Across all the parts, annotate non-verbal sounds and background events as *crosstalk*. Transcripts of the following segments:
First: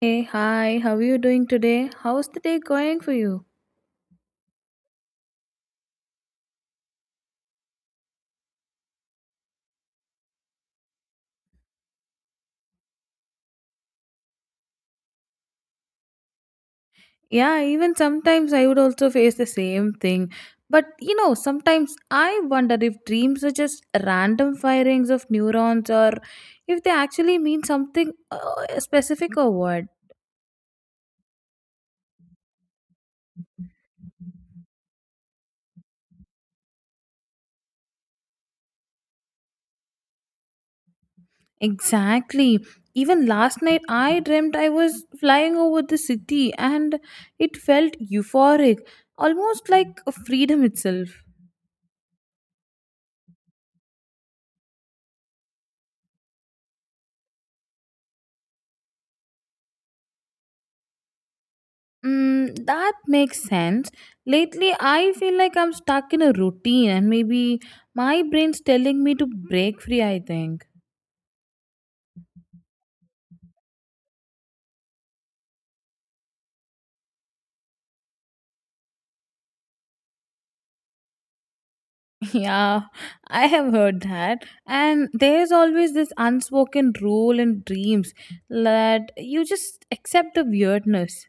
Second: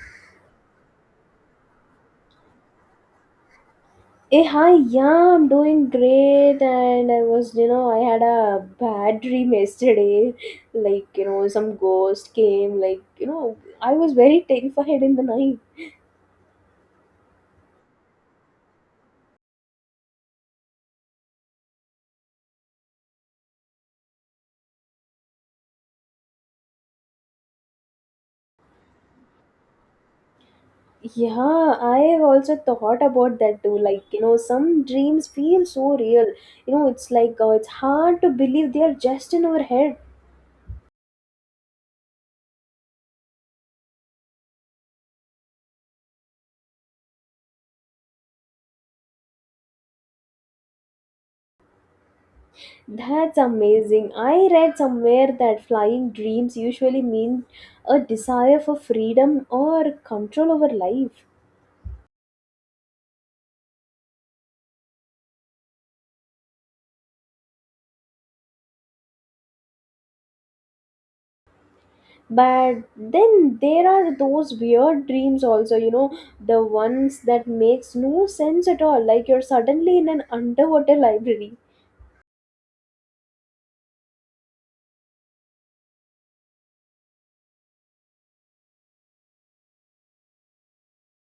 Hey, hi, how are you doing today? How's the day going for you? Hey, hi, yeah, I'm doing great, and I was, I had a bad dream yesterday. *laughs* Some ghost came, I was very terrified in the night. Yeah, even sometimes I would also face the same thing. But you know, sometimes I wonder if dreams are just random firings of neurons or if they actually mean something specific or what. Yeah, I have also thought about that too. Some dreams feel so real. It's like, it's hard to believe they are just in our head. Exactly. Even last night, I dreamt I was flying over the city and it felt euphoric, almost like freedom itself. That's amazing. I read somewhere that flying dreams usually mean a desire for freedom or control over life. Mm, that makes sense. Lately, I feel like I'm stuck in a routine, and maybe my brain's telling me to break free, I think. But then there are those weird dreams also, the ones that makes no sense at all, like you're suddenly in an underwater library. *laughs* Yeah, I have heard that. And there's always this unspoken rule in dreams that you just accept the weirdness.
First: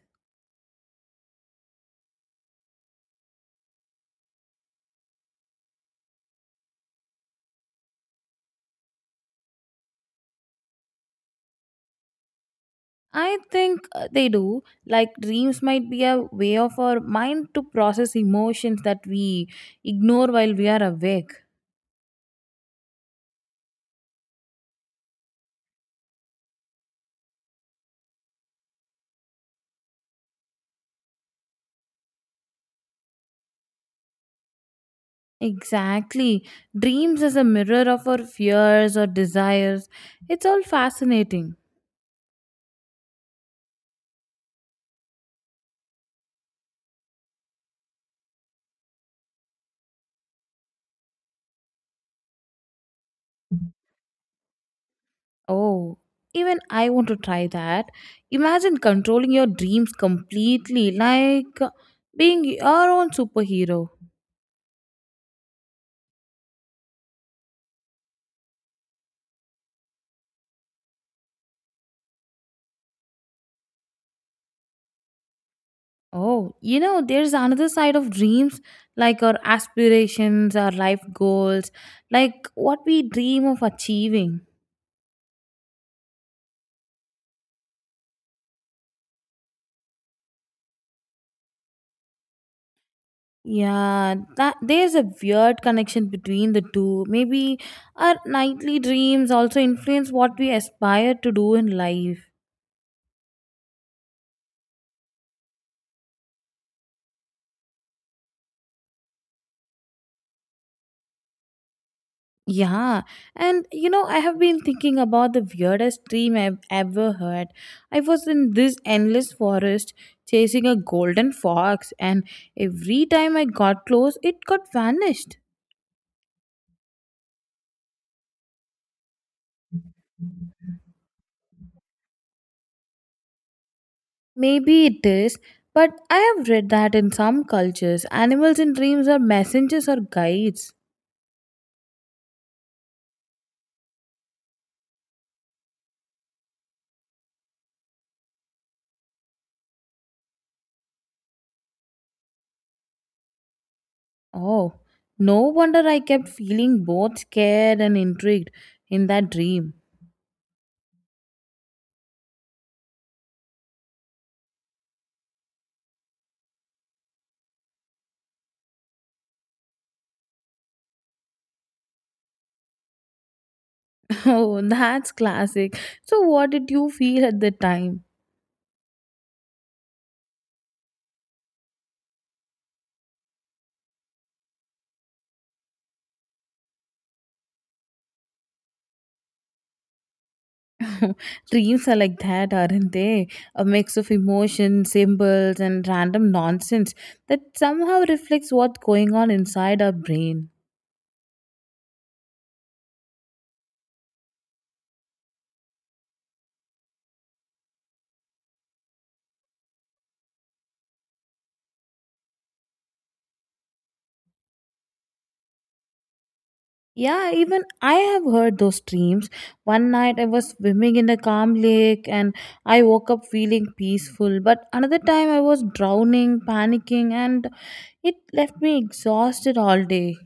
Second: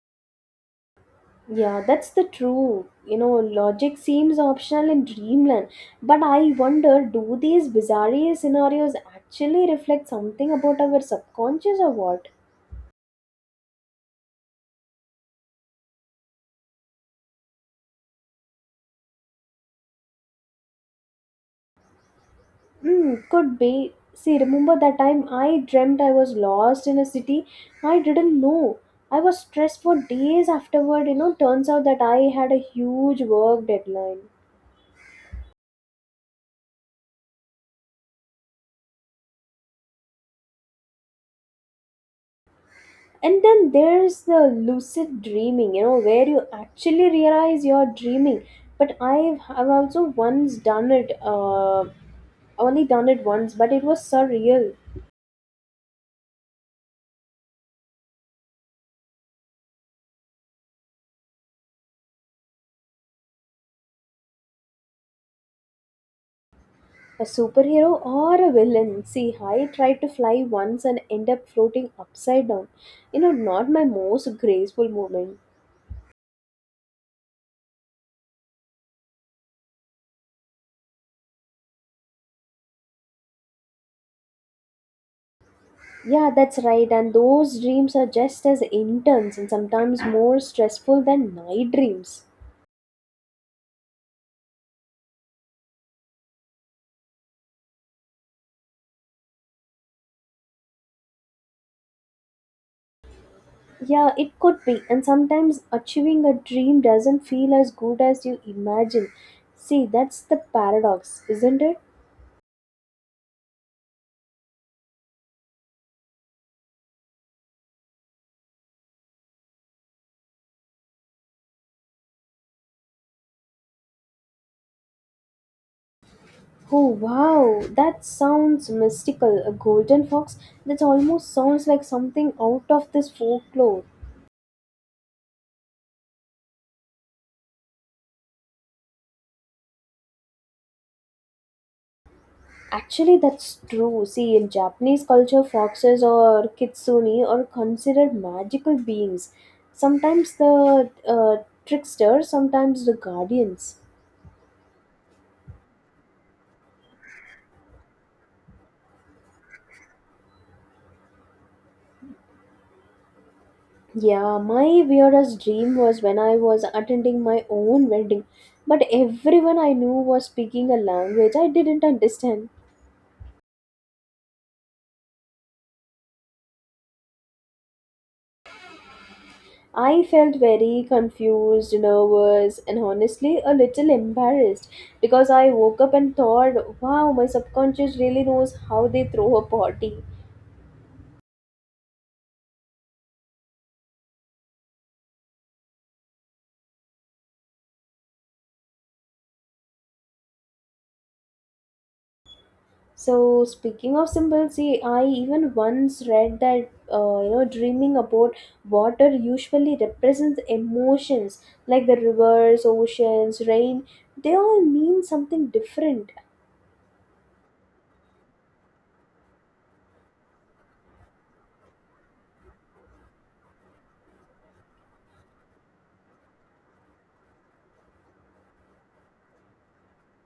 Yeah, that's the true. Logic seems optional in dreamland, but I wonder, do these bizarre scenarios actually reflect something about our subconscious or what? I think they do. Like, dreams might be a way of our mind to process emotions that we ignore while we are awake. Hmm, could be. See, remember that time I dreamt I was lost in a city I didn't know. I was stressed for days afterward. You know, turns out that I had a huge work deadline. Exactly. Dreams as a mirror of our fears or desires. It's all fascinating. And then there's the lucid dreaming, you know, where you actually realize you're dreaming. But I've also once done it, only done it once, but it was surreal. Oh, even I want to try that. Imagine controlling your dreams completely, like being your own superhero. A superhero or a villain? See, I tried to fly once and end up floating upside down. You know, not my most graceful moment. Oh, you know, there's another side of dreams, like our aspirations, our life goals, like what we dream of achieving. Yeah, that's right. And those dreams are just as intense and sometimes more stressful than night dreams. Yeah, that there's a weird connection between the two. Maybe our nightly dreams also influence what we aspire to do in life. Yeah, it could be. And sometimes achieving a dream doesn't feel as good as you imagine. See, that's the paradox, isn't it? Yeah, and you know, I have been thinking about the weirdest dream I've ever heard. I was in this endless forest chasing a golden fox, and every time I got close, it got vanished. Oh wow, that sounds mystical. A golden fox? That almost sounds like something out of this folklore. Maybe it is, but I have read that in some cultures, animals in dreams are messengers or guides. Actually, that's true. See, in Japanese culture, foxes or kitsune are considered magical beings. Sometimes the trickster, sometimes the guardians. Oh, no wonder I kept feeling both scared and intrigued in that dream. Yeah, my weirdest dream was when I was attending my own wedding, but everyone I knew was speaking a language I didn't understand. *laughs* Oh, that's classic. So, what did you feel at the time? I felt very confused, nervous, and honestly a little embarrassed because I woke up and thought, wow, my subconscious really knows how they throw a party. *laughs* Dreams are like that, aren't they? A mix of emotions, symbols, and random nonsense that somehow reflects what's going on inside our brain. So, speaking of symbols, see, I even once read that dreaming about water usually represents emotions, like the rivers, oceans, rain, they all mean something different. Yeah, even I have heard those dreams. One night I was swimming in a calm lake and I woke up feeling peaceful, but another time I was drowning, panicking, and it left me exhausted all day.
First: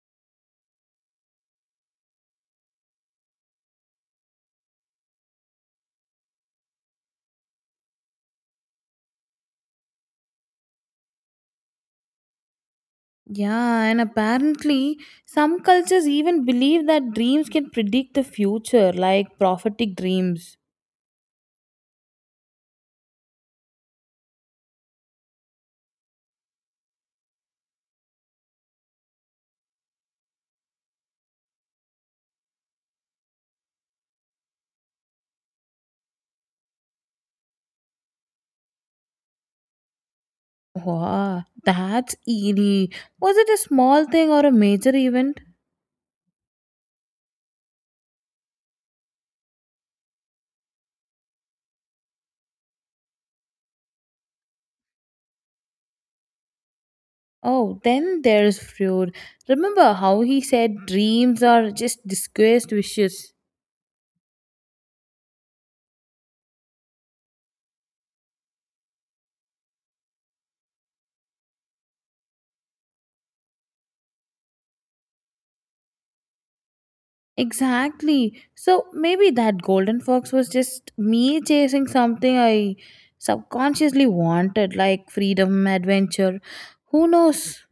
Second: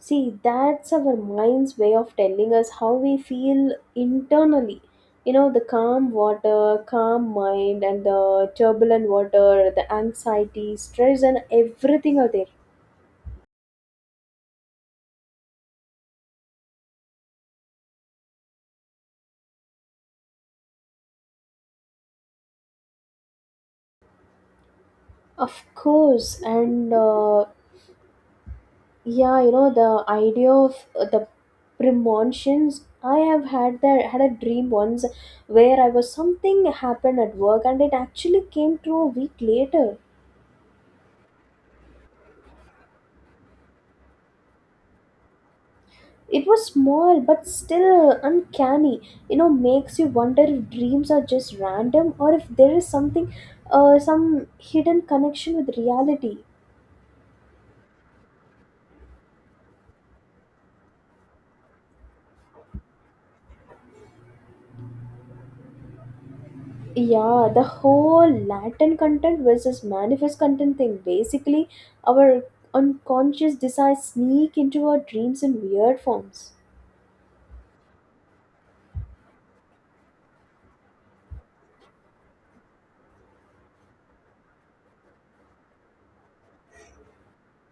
See, that's our mind's way of telling us how we feel internally. You know, the calm water, calm mind, and the turbulent water, the anxiety, stress, and everything are there. Yeah, and apparently, some cultures even believe that dreams can predict the future, like prophetic dreams. Of course, and yeah, you know, the idea of the premonitions. I have had that, had a dream once where I was, something happened at work and it actually came true a week later. Wow, that's eerie. Was it a small thing or a major event? It was small but still uncanny. You know, makes you wonder if dreams are just random or if there is something, some hidden connection with reality. Oh, then there's Freud. Remember how he said dreams are just disguised wishes? Yeah, the whole latent content versus manifest content thing. Basically, our unconscious desires sneak into our dreams in weird forms. Exactly. So maybe that golden fox was just me chasing something I subconsciously wanted, like freedom, adventure. Who knows?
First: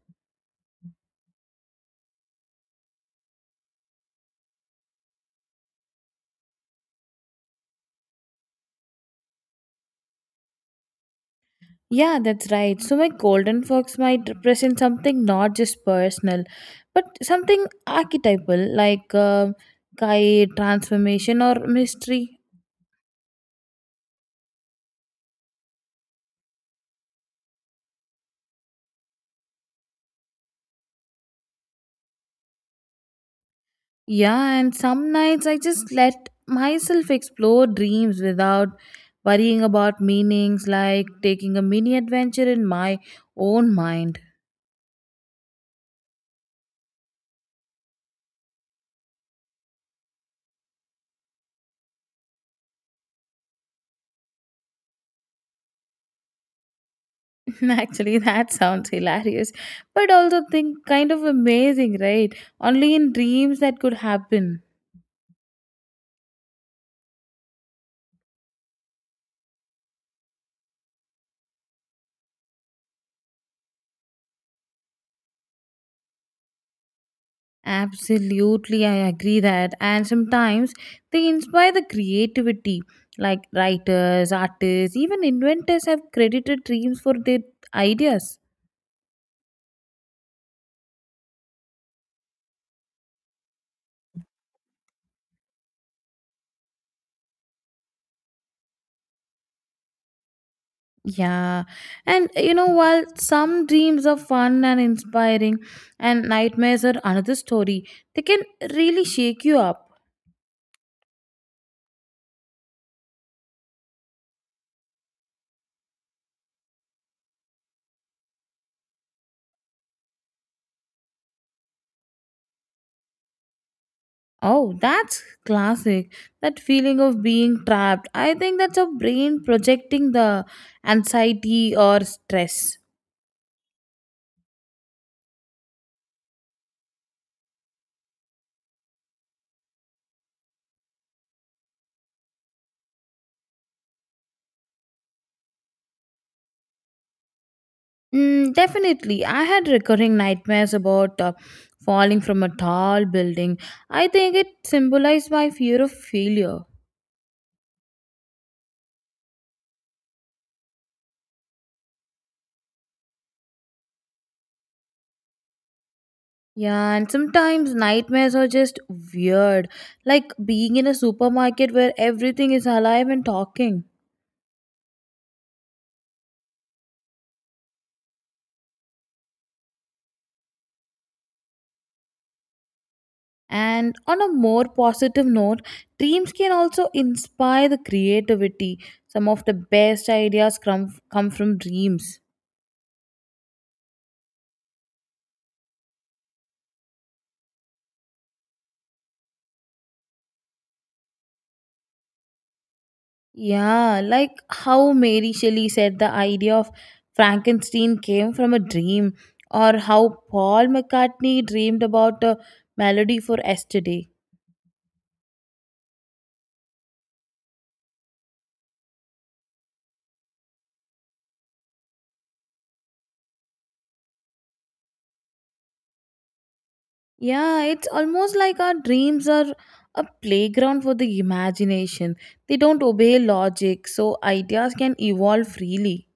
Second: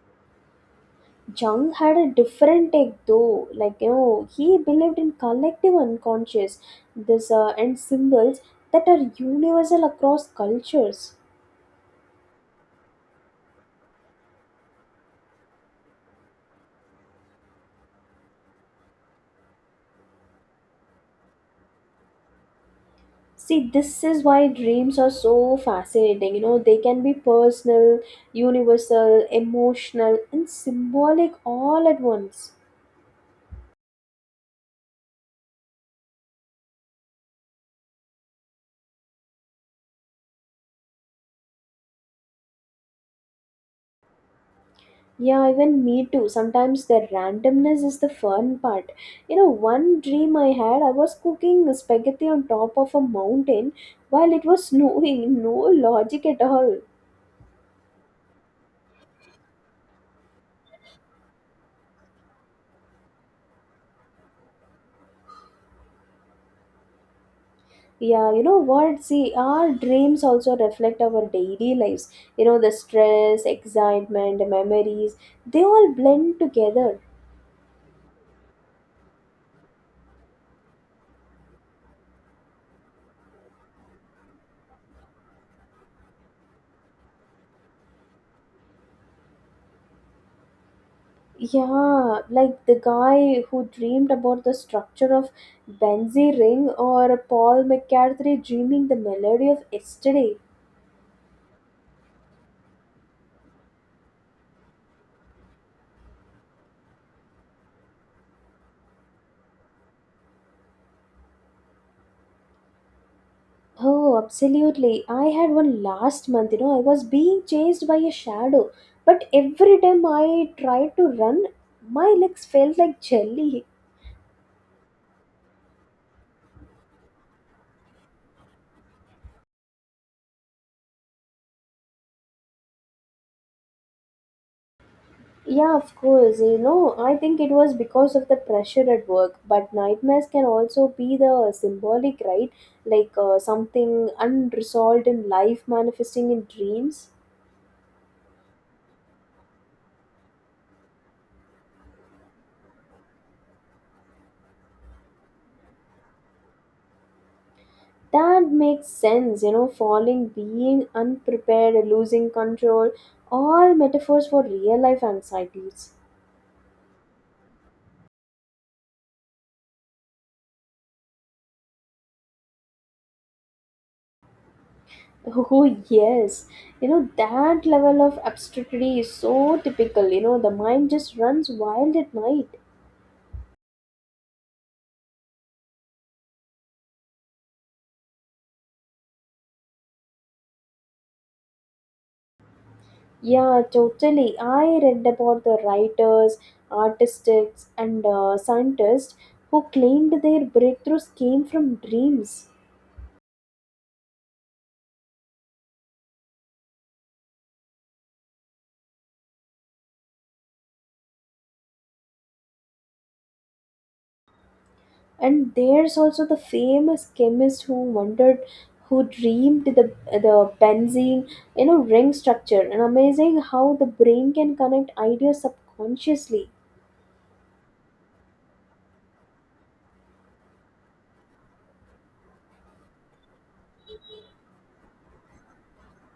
Jung had a different take though, like you know, he believed in collective unconscious, this and symbols that are universal across cultures. Yeah, that's right. So my golden fox might represent something not just personal, but something archetypal, like guide, transformation, or mystery. See, this is why dreams are so fascinating. You know, they can be personal, universal, emotional, and symbolic all at once. Yeah, and some nights I just let myself explore dreams without worrying about meanings, like taking a mini adventure in my own mind. Yeah, even me too. Sometimes the randomness is the fun part. You know, one dream I had, I was cooking spaghetti on top of a mountain while it was *laughs* snowing. No logic at all. *laughs* Actually, that sounds hilarious, but also think kind of amazing, right? Only in dreams that could happen. Yeah, you know what? See, our dreams also reflect our daily lives. You know, the stress, excitement, memories, they all blend together. Absolutely, I agree that. And sometimes they inspire the creativity. Like writers, artists, even inventors have credited dreams for their ideas. Yeah, like the guy who dreamed about the structure of Benzie Ring, or Paul McCartney dreaming the melody of yesterday. Yeah, and you know, while some dreams are fun and inspiring, and nightmares are another story, they can really shake you up. Oh, absolutely. I had one last month, you know, I was being chased by a shadow, but every time I tried to run, my legs felt like jelly. Oh, that's classic. That feeling of being trapped. I think that's your brain projecting the anxiety or stress. Yeah, of course. You know, I think it was because of the pressure at work. But nightmares can also be the symbolic, right? Like something unresolved in life manifesting in dreams. Mm, definitely. I had recurring nightmares about falling from a tall building. I think it symbolized my fear of failure. That makes sense. You know, falling, being unprepared, losing control, all metaphors for real life anxieties. *laughs* Yeah, and sometimes nightmares are just weird. Like being in a supermarket where everything is alive and talking. Oh, yes. You know, that level of absurdity is so typical. You know, the mind just runs wild at night. And on a more positive note, dreams can also inspire the creativity. Some of the best ideas come from dreams. Yeah, totally. I read about the writers, artists, and scientists who claimed their breakthroughs came from dreams. Yeah, like how Mary Shelley said the idea of Frankenstein came from a dream, or how Paul McCartney dreamed about a melody for yesterday. And there's also the famous chemist who wondered, who dreamed the benzene, you know, ring structure. And amazing how the brain can connect ideas subconsciously. Yeah, it's almost like our dreams are a playground for the imagination. They don't obey logic, so ideas can evolve freely.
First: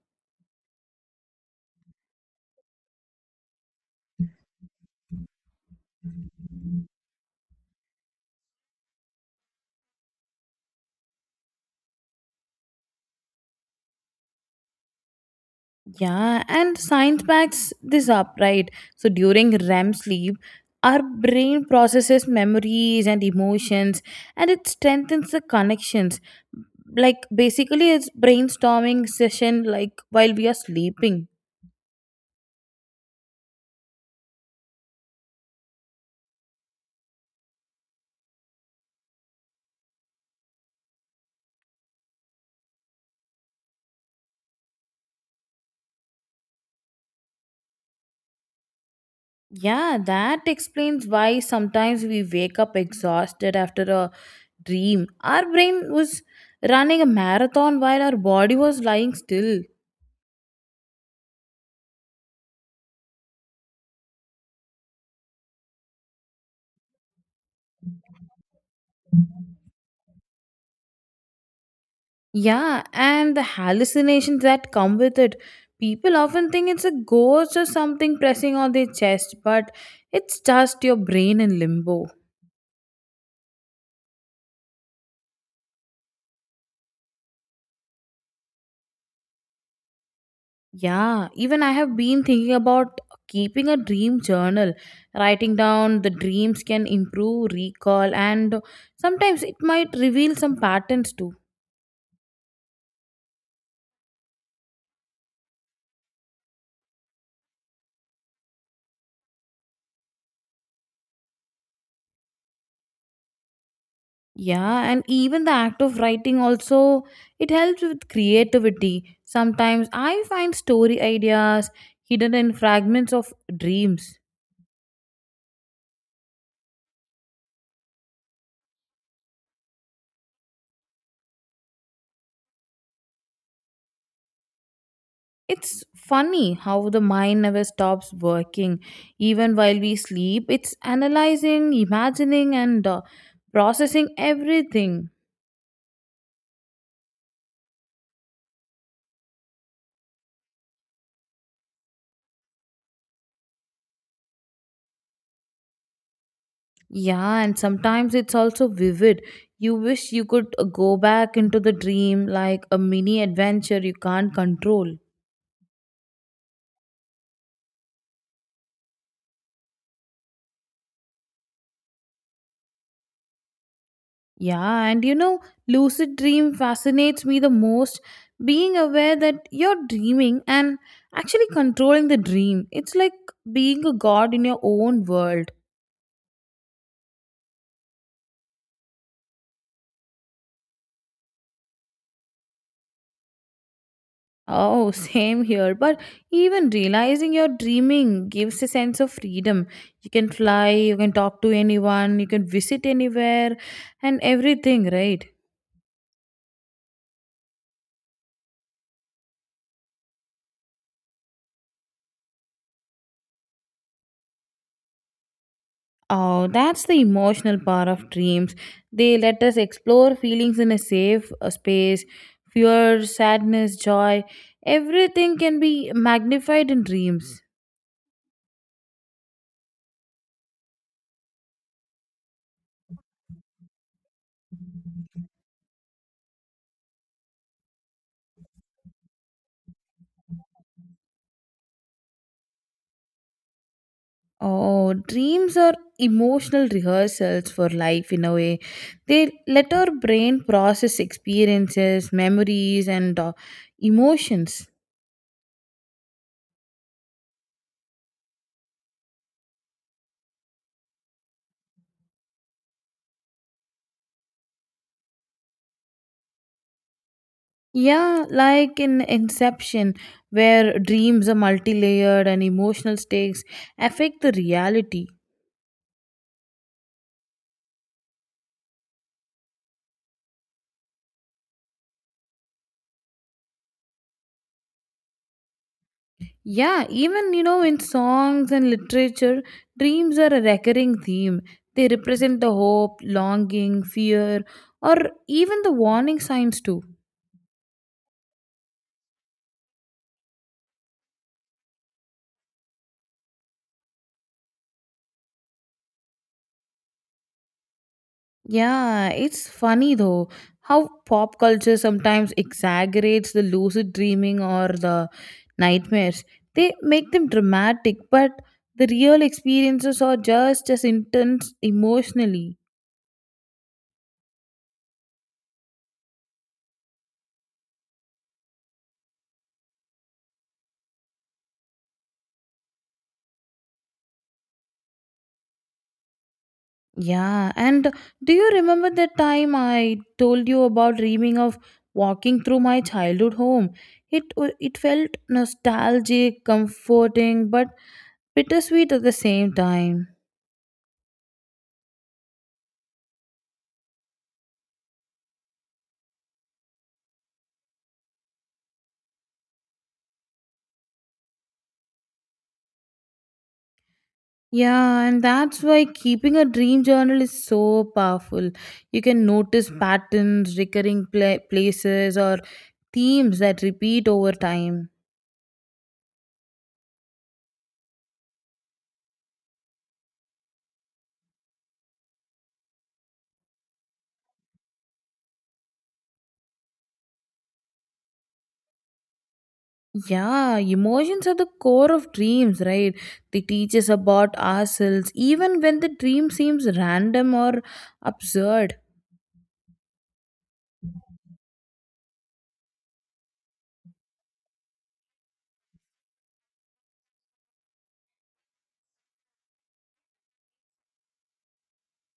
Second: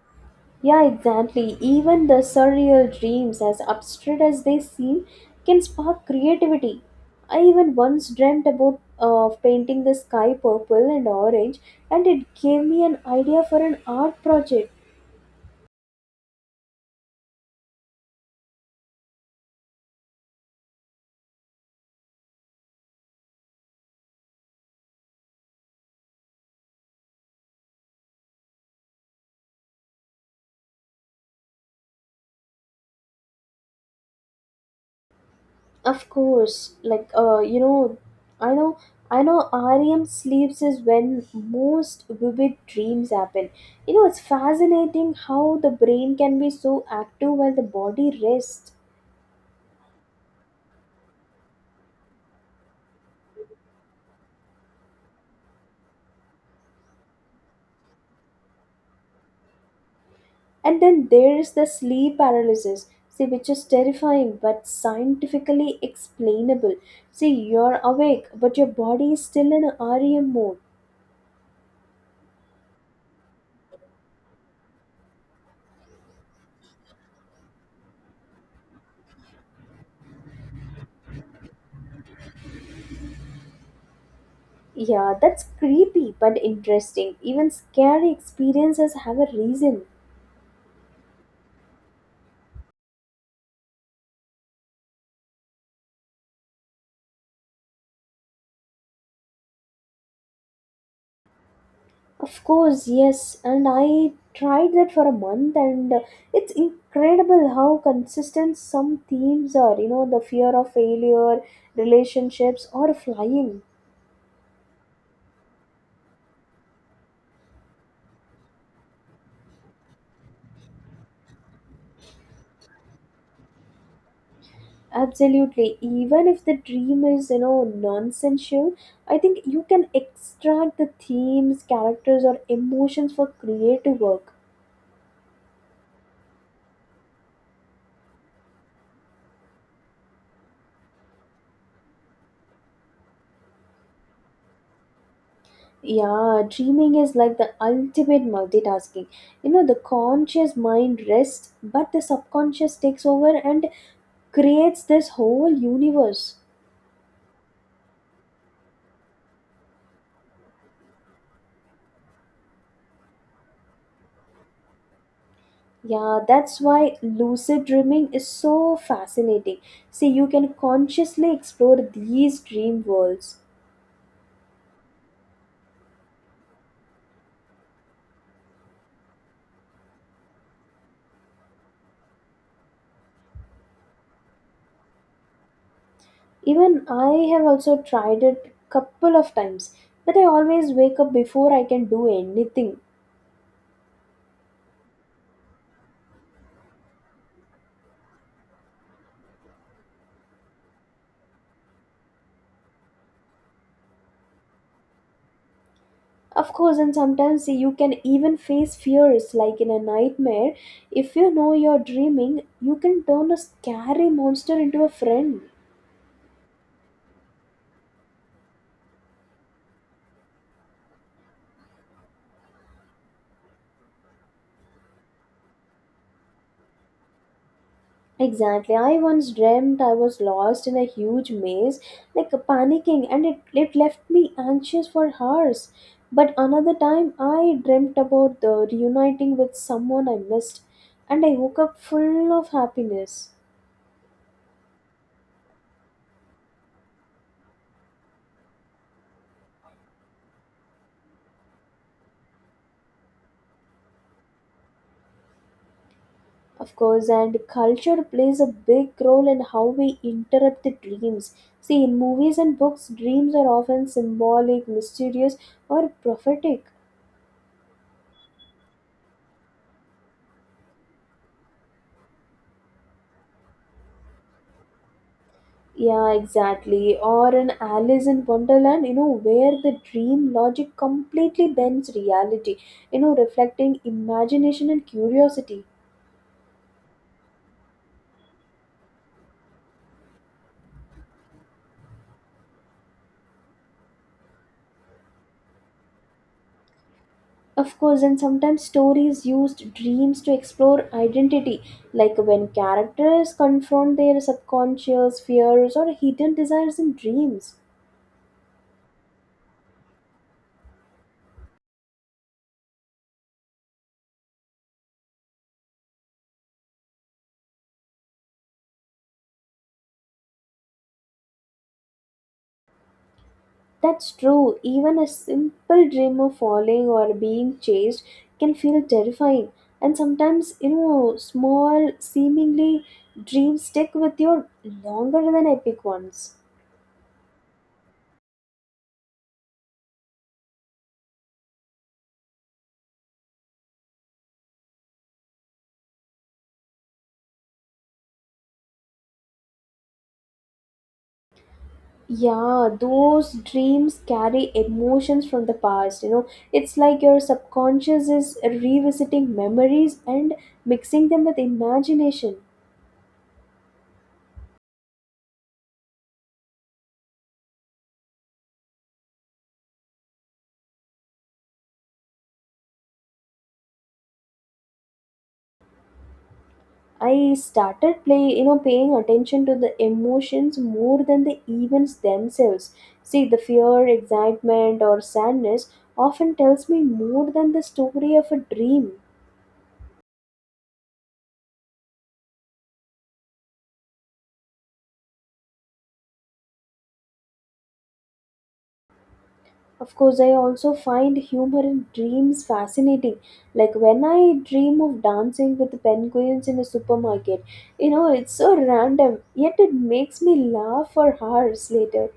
Yeah, exactly. Even the surreal dreams, as abstract as they seem, can spark creativity. I even once dreamt about painting the sky purple and orange, and it gave me an idea for an art project. Yeah, and science backs this up, right? So during REM sleep, our brain processes memories and emotions and it strengthens the connections. Like basically, it's brainstorming session like while we are sleeping. Of course, like I know, I know. REM sleeps is when most vivid dreams happen. You know, it's fascinating how the brain can be so active while the body rests. Yeah, that explains why sometimes we wake up exhausted after a dream. Our brain was running a marathon while our body was lying still. And then there is the sleep paralysis, see, which is terrifying but scientifically explainable. See, you're awake, but your body is still in REM mode. Yeah, and the hallucinations that come with it. People often think it's a ghost or something pressing on their chest, but it's just your brain in limbo. Yeah, that's creepy but interesting. Even scary experiences have a reason. Yeah, even I have been thinking about keeping a dream journal. Writing down the dreams can improve recall, and sometimes it might reveal some patterns too. Of course, yes, and I tried that for a month, and it's incredible how consistent some themes are. You know, the fear of failure, relationships, or flying. Yeah, and even the act of writing also it helps with creativity. Sometimes I find story ideas hidden in fragments of dreams. Absolutely. Even if the dream is, you know, nonsensical, I think you can extract the themes, characters, or emotions for creative work. It's funny how the mind never stops working. Even while we sleep, it's analyzing, imagining, and processing everything. Yeah, dreaming is like the ultimate multitasking. You know, the conscious mind rests, but the subconscious takes over and creates this whole universe. Yeah, and sometimes it's also vivid. You wish you could go back into the dream like a mini adventure you can't control. Yeah, that's why lucid dreaming is so fascinating. See, you can consciously explore these dream worlds. Yeah, and you know, lucid dream fascinates me the most. Being aware that you're dreaming and actually controlling the dream, it's like being a god in your own world. Even I have also tried it couple of times, but I always wake up before I can do anything. Oh, same here. But even realizing you're dreaming gives a sense of freedom. You can fly, you can talk to anyone, you can visit anywhere, and everything, right? Of course, and sometimes you can even face fears like in a nightmare. If you know you're dreaming, you can turn a scary monster into a friend. Oh, that's the emotional part of dreams. They let us explore feelings in a safe space. Fear, sadness, joy, everything can be magnified in dreams. Exactly. I once dreamt I was lost in a huge maze, like panicking, and it left me anxious for hours. But another time, I dreamt about the reuniting with someone I missed, and I woke up full of happiness. Oh, dreams are emotional rehearsals for life in a way. They let our brain process experiences, memories, and emotions. Of course, and culture plays a big role in how we interrupt the dreams. See, in movies and books, dreams are often symbolic, mysterious, or prophetic. Yeah, like in Inception, where dreams are multi layered and emotional stakes affect the reality. Yeah, exactly. Or an Alice in Wonderland, you know, where the dream logic completely bends reality, you know, reflecting imagination and curiosity. Yeah, even you know, in songs and literature, dreams are a recurring theme. They represent the hope, longing, fear, or even the warning signs too. Of course, and sometimes stories used dreams to explore identity, like when characters confront their subconscious fears or hidden desires in dreams. Yeah, it's funny though how pop culture sometimes exaggerates the lucid dreaming or the nightmares. They make them dramatic, but the real experiences are just as intense emotionally. That's true. Even a simple dream of falling or being chased can feel terrifying. And sometimes, you know, small, seemingly dreams stick with you longer than epic ones. Yeah, and do you remember that time I told you about dreaming of walking through my childhood home? It felt nostalgic, comforting, but bittersweet at the same time. Yeah, those dreams carry emotions from the past. You know, it's like your subconscious is revisiting memories and mixing them with imagination. Yeah, and that's why keeping a dream journal is so powerful. You can notice patterns, recurring places, or themes that repeat over time. I started play, you know, paying attention to the emotions more than the events themselves. See, the fear, excitement, or sadness often tells me more than the story of a dream. Yeah, emotions are the core of dreams, right? They teach us about ourselves, even when the dream seems random or absurd. Of course, I also find humor in dreams fascinating. Like when I dream of dancing with penguins in a supermarket, you know, it's so random, yet it makes me laugh for hours later.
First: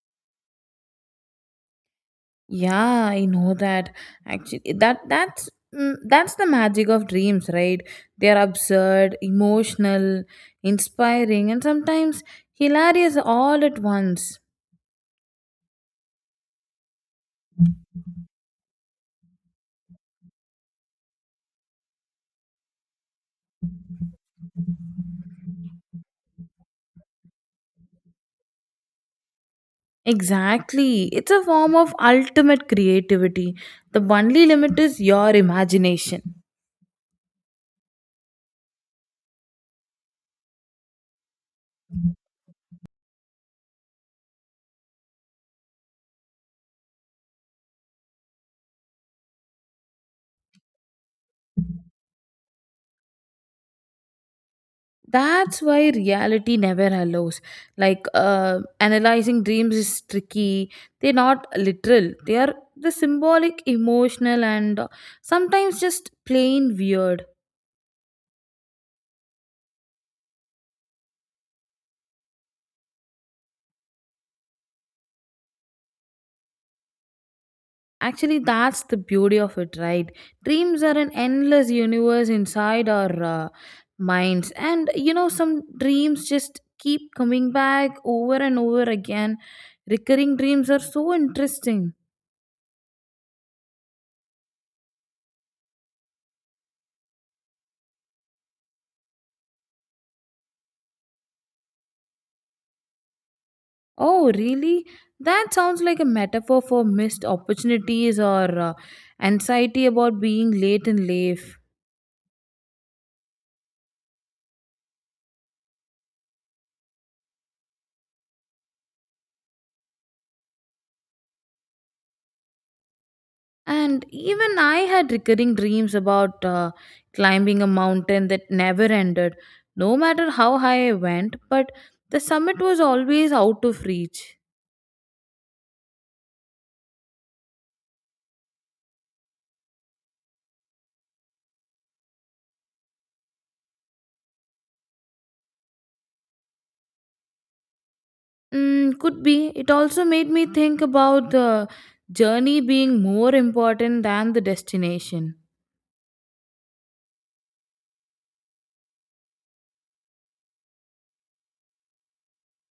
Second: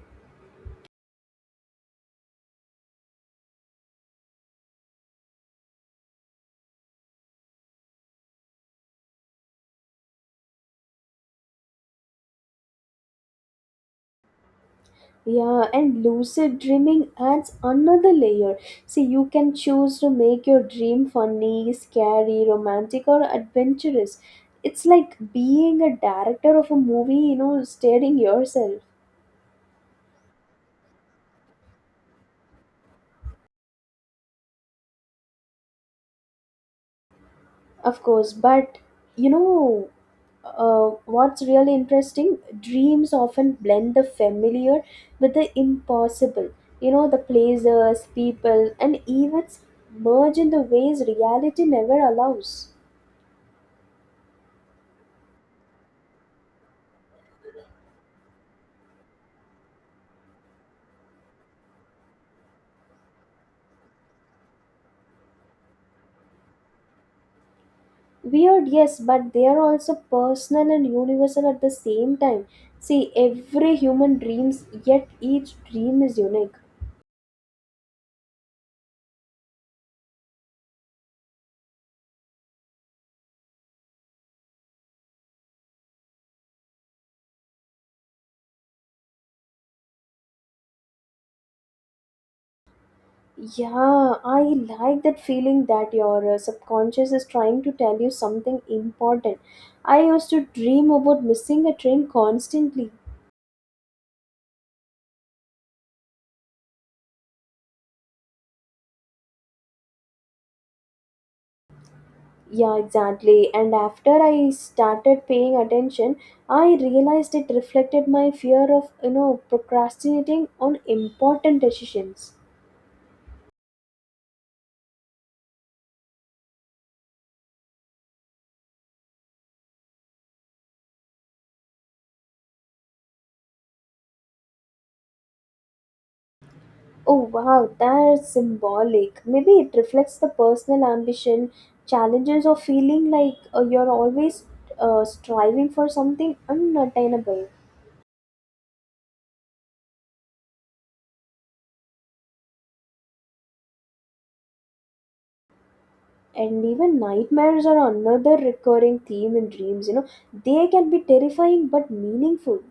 Yeah, I know that. Actually, that's the magic of dreams, right? They are absurd, emotional, inspiring, and sometimes hilarious all at once. Yeah, and lucid dreaming adds another layer. See, you can choose to make your dream funny, scary, romantic, or adventurous. It's like being a director of a movie, you know, staring yourself. Exactly. It's a form of ultimate creativity. The only limit is your imagination. Of course, but you know, what's really interesting? Dreams often blend the familiar with the impossible. You know, the places, people, and events merge in the ways reality never allows. That's why reality never allows like analyzing dreams is tricky. They're not literal, they are the symbolic, emotional, and sometimes just plain weird. Weird, yes, but they are also personal and universal at the same time. See, every human dreams, yet each dream is unique. Actually, that's the beauty of it, right? Dreams are an endless universe inside our minds, and you know, some dreams just keep coming back over and over again. Recurring dreams are so interesting. Yeah, I like that feeling that your subconscious is trying to tell you something important. I used to dream about missing a train constantly. Oh, really? That sounds like a metaphor for missed opportunities or anxiety about being late in life. Yeah, exactly. And after I started paying attention, I realized it reflected my fear of, you know, procrastinating on important decisions. And even I had recurring dreams about climbing a mountain that never ended, no matter how high I went, but the summit was always out of reach. Oh wow, that's symbolic. Maybe it reflects the personal ambition, challenges, or feeling like you're always striving for something unattainable. Mm, could be. It also made me think about the journey being more important than the destination. And even nightmares are another recurring theme in dreams. You know, they can be terrifying but meaningful.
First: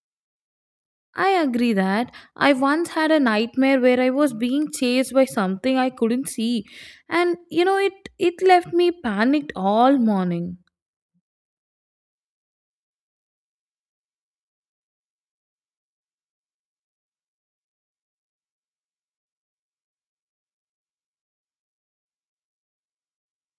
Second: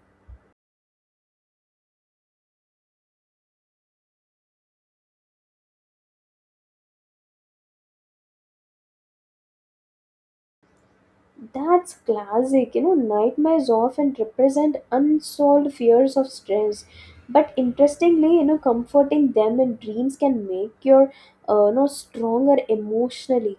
I agree that. I once had a nightmare where I was being chased by something I couldn't see. And you know, it left me panicked all morning. That's classic. You know, nightmares often represent unsolved fears of stress. But interestingly, you know, comforting them in dreams can make your stronger emotionally.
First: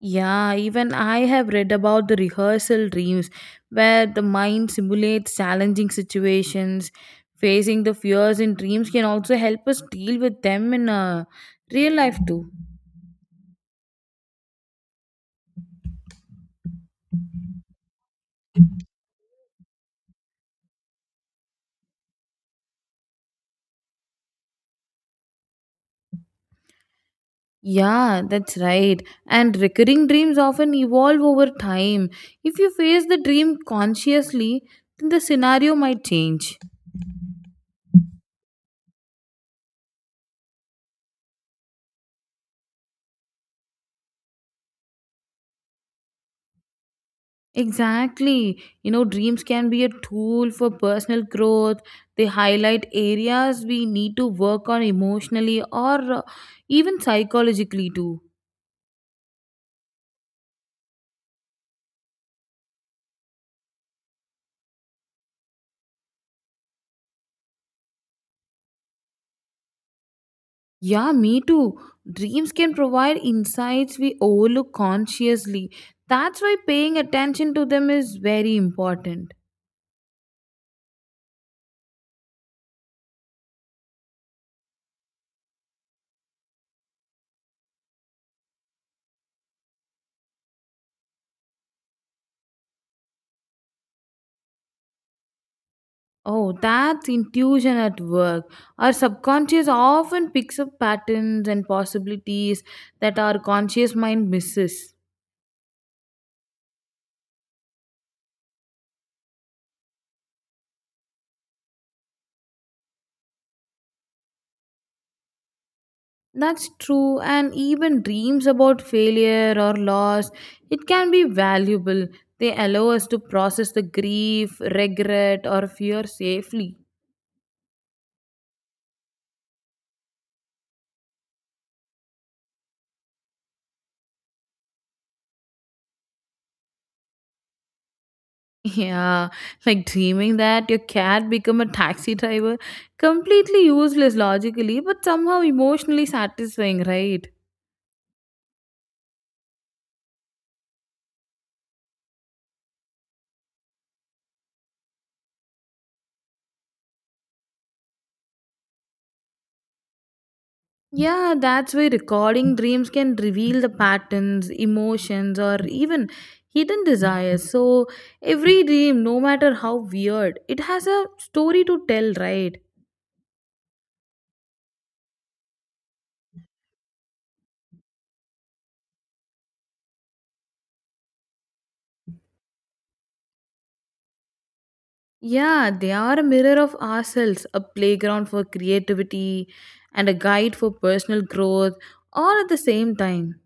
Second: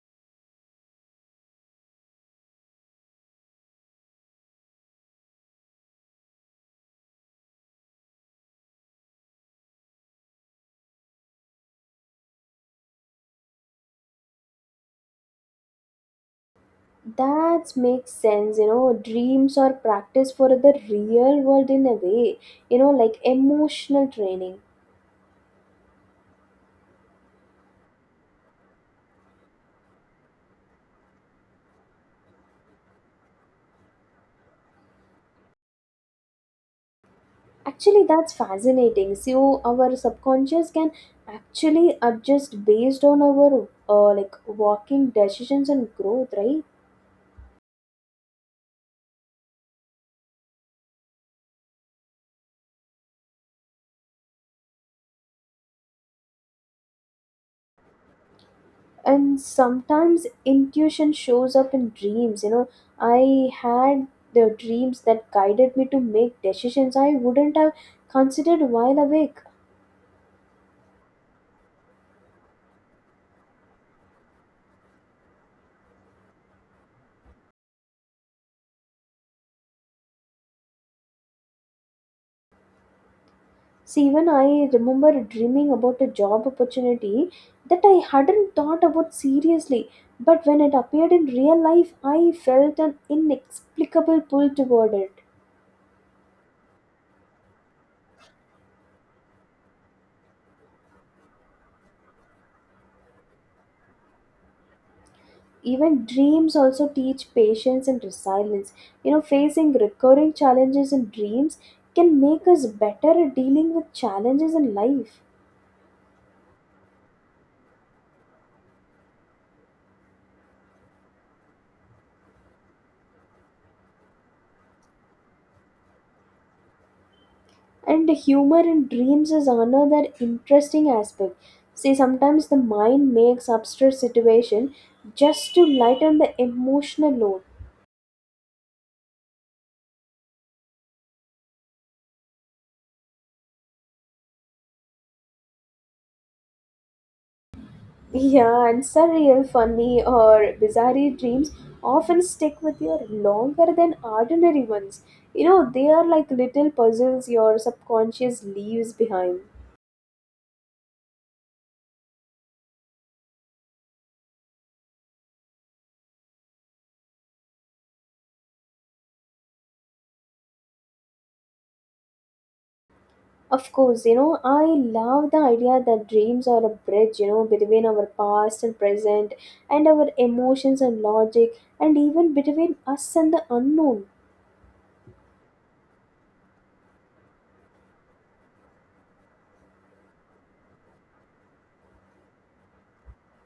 Yeah, even I have read about the rehearsal dreams where the mind simulates challenging situations. Facing the fears in dreams can also help us deal with them in real life too. That makes sense, you know. Dreams are practice for the real world in a way, you know, like emotional training. Yeah, that's right. And recurring dreams often evolve over time. If you face the dream consciously, then the scenario might change. Actually, that's fascinating. So, our subconscious can actually adjust based on our like walking decisions and growth, right? Exactly. You know, dreams can be a tool for personal growth. They highlight areas we need to work on emotionally or even psychologically, too. And sometimes intuition shows up in dreams. You know, I had the dreams that guided me to make decisions I wouldn't have considered while awake. Yeah, me too. Dreams can provide insights we overlook consciously. That's why paying attention to them is very important. See, even I remember dreaming about a job opportunity that I hadn't thought about seriously, but when it appeared in real life, I felt an inexplicable pull toward it. Oh, that's intuition at work. Our subconscious often picks up patterns and possibilities that our conscious mind misses. Even dreams also teach patience and resilience. You know, facing recurring challenges in dreams can make us better at dealing with challenges in life. That's true, and even dreams about failure or loss, it can be valuable. They allow us to process the grief, regret, or fear safely. *laughs* And humor in dreams is another interesting aspect. See, sometimes the mind makes absurd situation just to lighten the emotional load. Yeah, like dreaming that your cat become a taxi driver, completely useless logically, but somehow emotionally satisfying, right? *laughs* Yeah, and surreal funny or bizarre dreams often stick with you longer than ordinary ones. You know, they are like little puzzles your subconscious leaves behind. Yeah, that's why recording dreams can reveal the patterns, emotions, or even hidden desires. So, every dream, no matter how weird, it has a story to tell, right? Of course, you know, I love the idea that dreams are a bridge, you know, between our past and present, and our emotions and logic, and even between us and the unknown. Yeah, they are a mirror of ourselves, a playground for creativity, and a guide for personal growth, all at the same time.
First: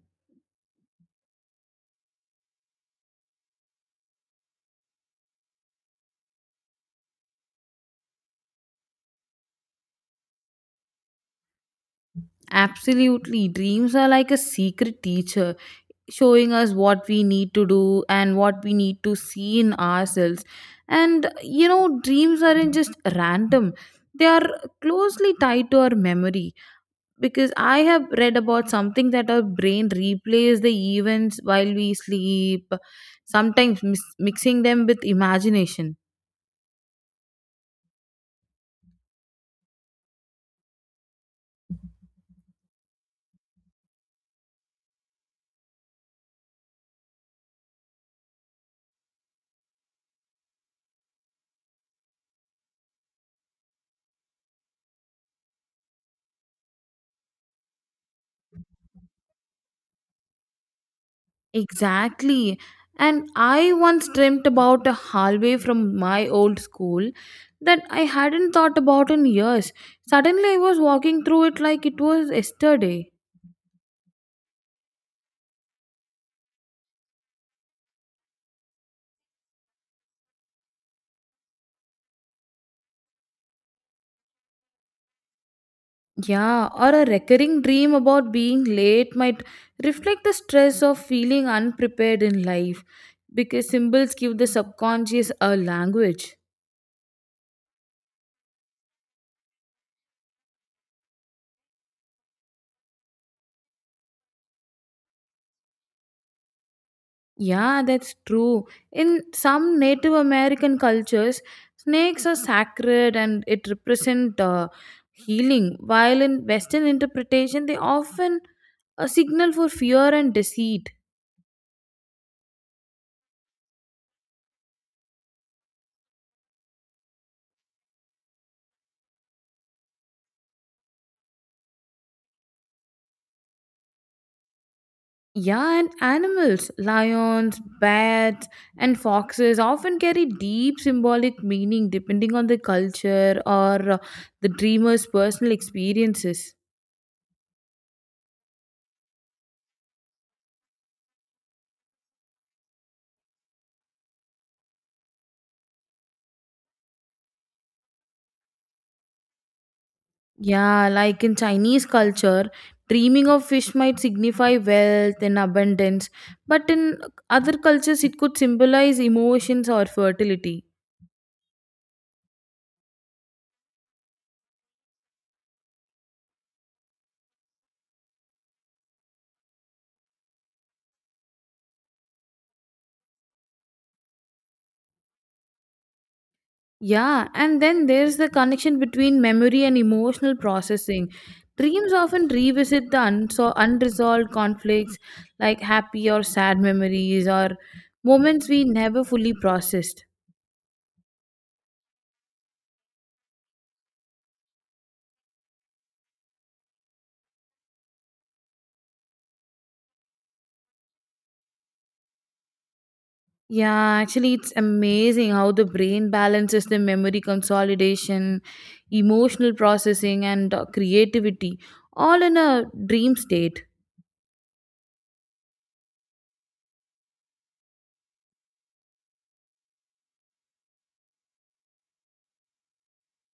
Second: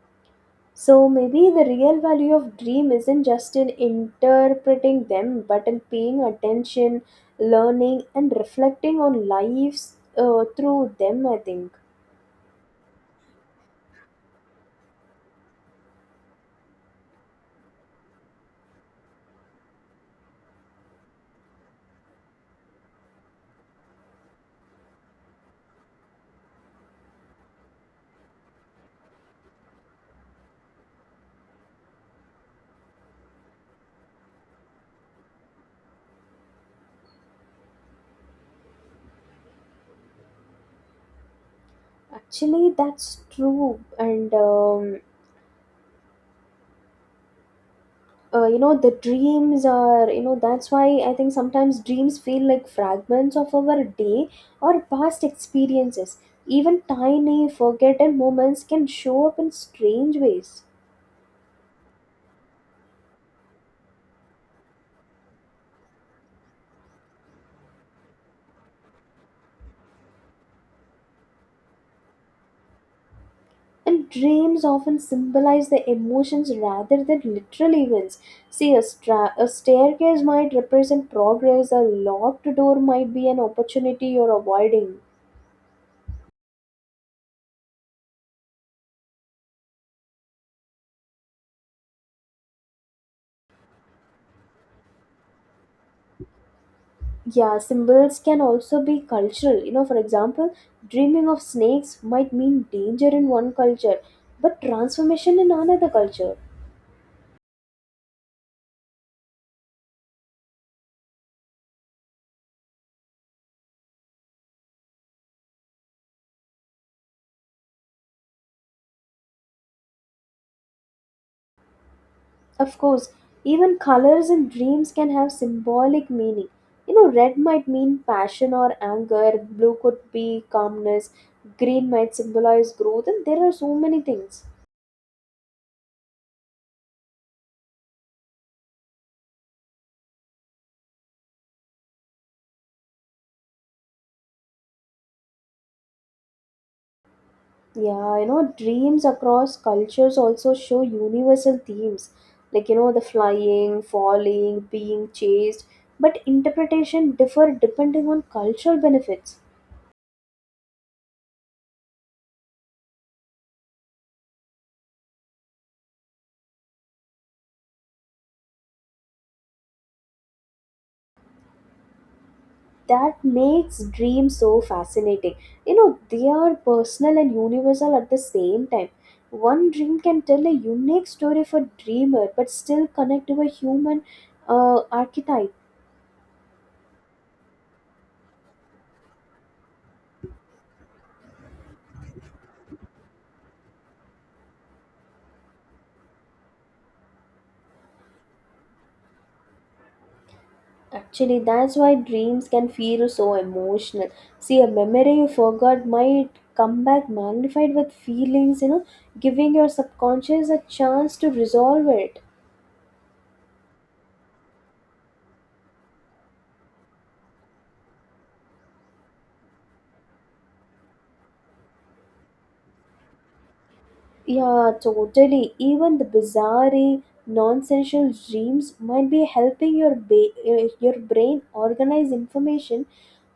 So maybe the real value of dream isn't just in interpreting them, but in paying attention, learning, and reflecting on lives through them, I think. Absolutely, dreams are like a secret teacher showing us what we need to do and what we need to see in ourselves. And you know, dreams aren't just random, they are closely tied to our memory. Because I have read about something that our brain replays the events while we sleep, sometimes mixing them with imagination. Actually, that's true, and you know, that's why I think sometimes dreams feel like fragments of our day or past experiences. Even tiny forgotten moments can show up in strange ways. Exactly. And I once dreamt about a hallway from my old school that I hadn't thought about in years. Suddenly, I was walking through it like it was yesterday. And dreams often symbolize the emotions rather than literal events. See, a staircase might represent progress, a locked door might be an opportunity you're avoiding. Yeah, or a recurring dream about being late might reflect the stress of feeling unprepared in life because symbols give the subconscious a language. Yeah, symbols can also be cultural. You know, for example, dreaming of snakes might mean danger in one culture, but transformation in another culture. Yeah, that's true. In some Native American cultures, snakes are sacred and it represent healing, while in Western interpretation, they often a signal for fear and deceit. Of course, even colors in dreams can have symbolic meaning. You know, red might mean passion or anger, blue could be calmness, green might symbolize growth, and there are so many things. Yeah, and animals, lions, bats, and foxes often carry deep symbolic meaning depending on the culture or the dreamer's personal experiences. Yeah, you know, dreams across cultures also show universal themes like, you know, the flying, falling, being chased, but interpretation differ depending on cultural benefits. Yeah, like in Chinese culture, dreaming of fish might signify wealth and abundance, but in other cultures, it could symbolize emotions or fertility. That makes dreams so fascinating. You know, they are personal and universal at the same time. One dream can tell a unique story for dreamer, but still connect to a human archetype. Yeah, and then there's the connection between memory and emotional processing. Dreams often revisit the unresolved conflicts like happy or sad memories or moments we never fully processed. Actually, that's why dreams can feel so emotional. See, a memory you forgot might come back magnified with feelings, you know, giving your subconscious a chance to resolve it. Yeah, actually, it's amazing how the brain balances the memory consolidation, emotional processing, and creativity all in a dream state. Yeah, totally. Even the bizarre, non-sensual dreams might be helping your your brain organize information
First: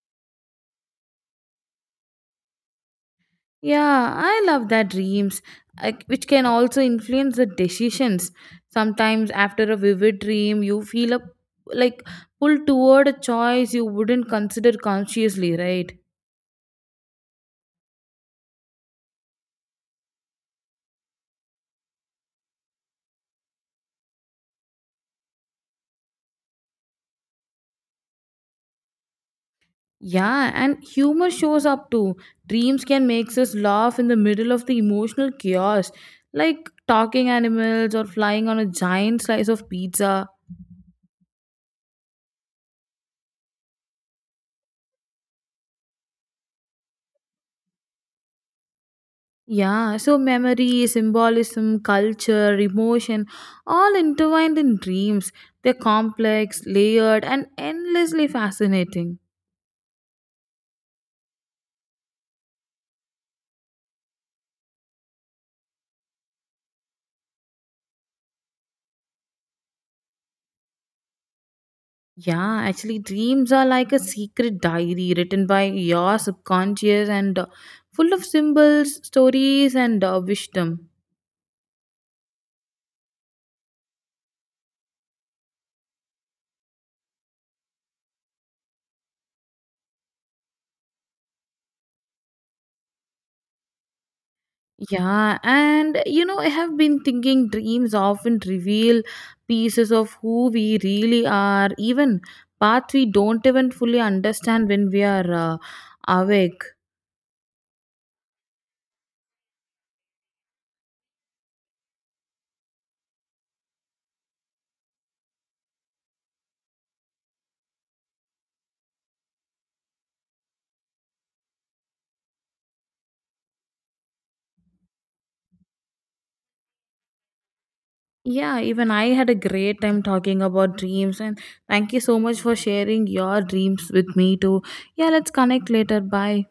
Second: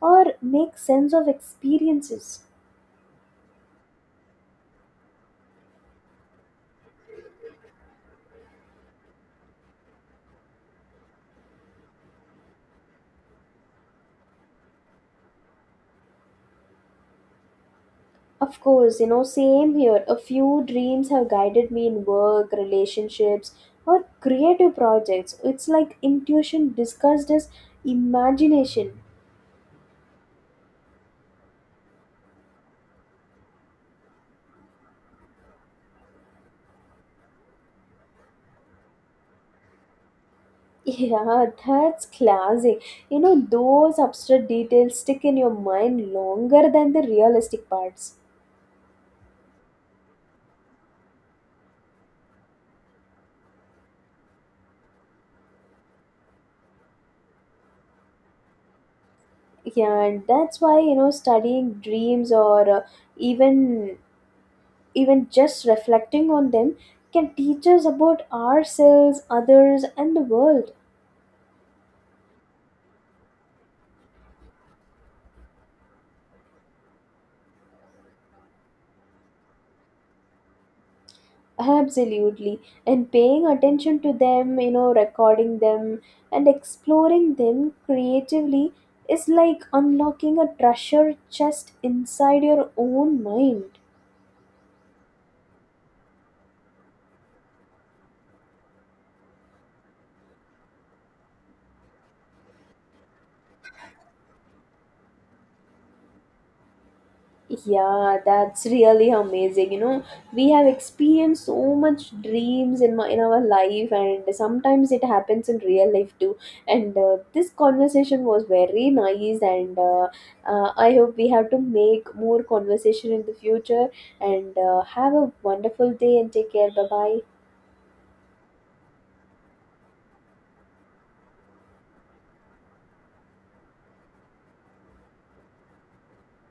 or make sense of experiences. Yeah, I love that dreams, like, which can also influence the decisions. Sometimes, after a vivid dream, you feel a like pulled toward a choice you wouldn't consider consciously, right? Of course, you know, same here. A few dreams have guided me in work, relationships, or creative projects. It's like intuition discussed as imagination. *laughs* Yeah, and humor shows up too. Dreams can make us laugh in the middle of the emotional chaos, like talking animals or flying on a giant slice of pizza. Yeah, that's classic. You know, those abstract details stick in your mind longer than the realistic parts. Yeah, so memory, symbolism, culture, emotion, all intertwined in dreams. They're complex, layered, and endlessly fascinating. Yeah, and that's why, you know, studying dreams or even even just reflecting on them can teach us about ourselves, others, and the world. Yeah, actually, dreams are like a secret diary written by your subconscious and full of symbols, stories, and wisdom. Absolutely. And paying attention to them, you know, recording them and exploring them creatively is like unlocking a treasure chest inside your own mind. Yeah, and you know, I have been thinking dreams often reveal pieces of who we really are, even paths we don't even fully understand when we are awake. Yeah, that's really amazing. You know, we have experienced so much dreams in my in our life, and sometimes it happens in real life too. And this conversation was very nice, and I hope we have to make more conversation in the future. And have a wonderful day, and take care. Bye bye. Yeah, even I had a great time talking about dreams, and thank you so much for sharing your dreams with me too. Yeah, let's connect later. Bye.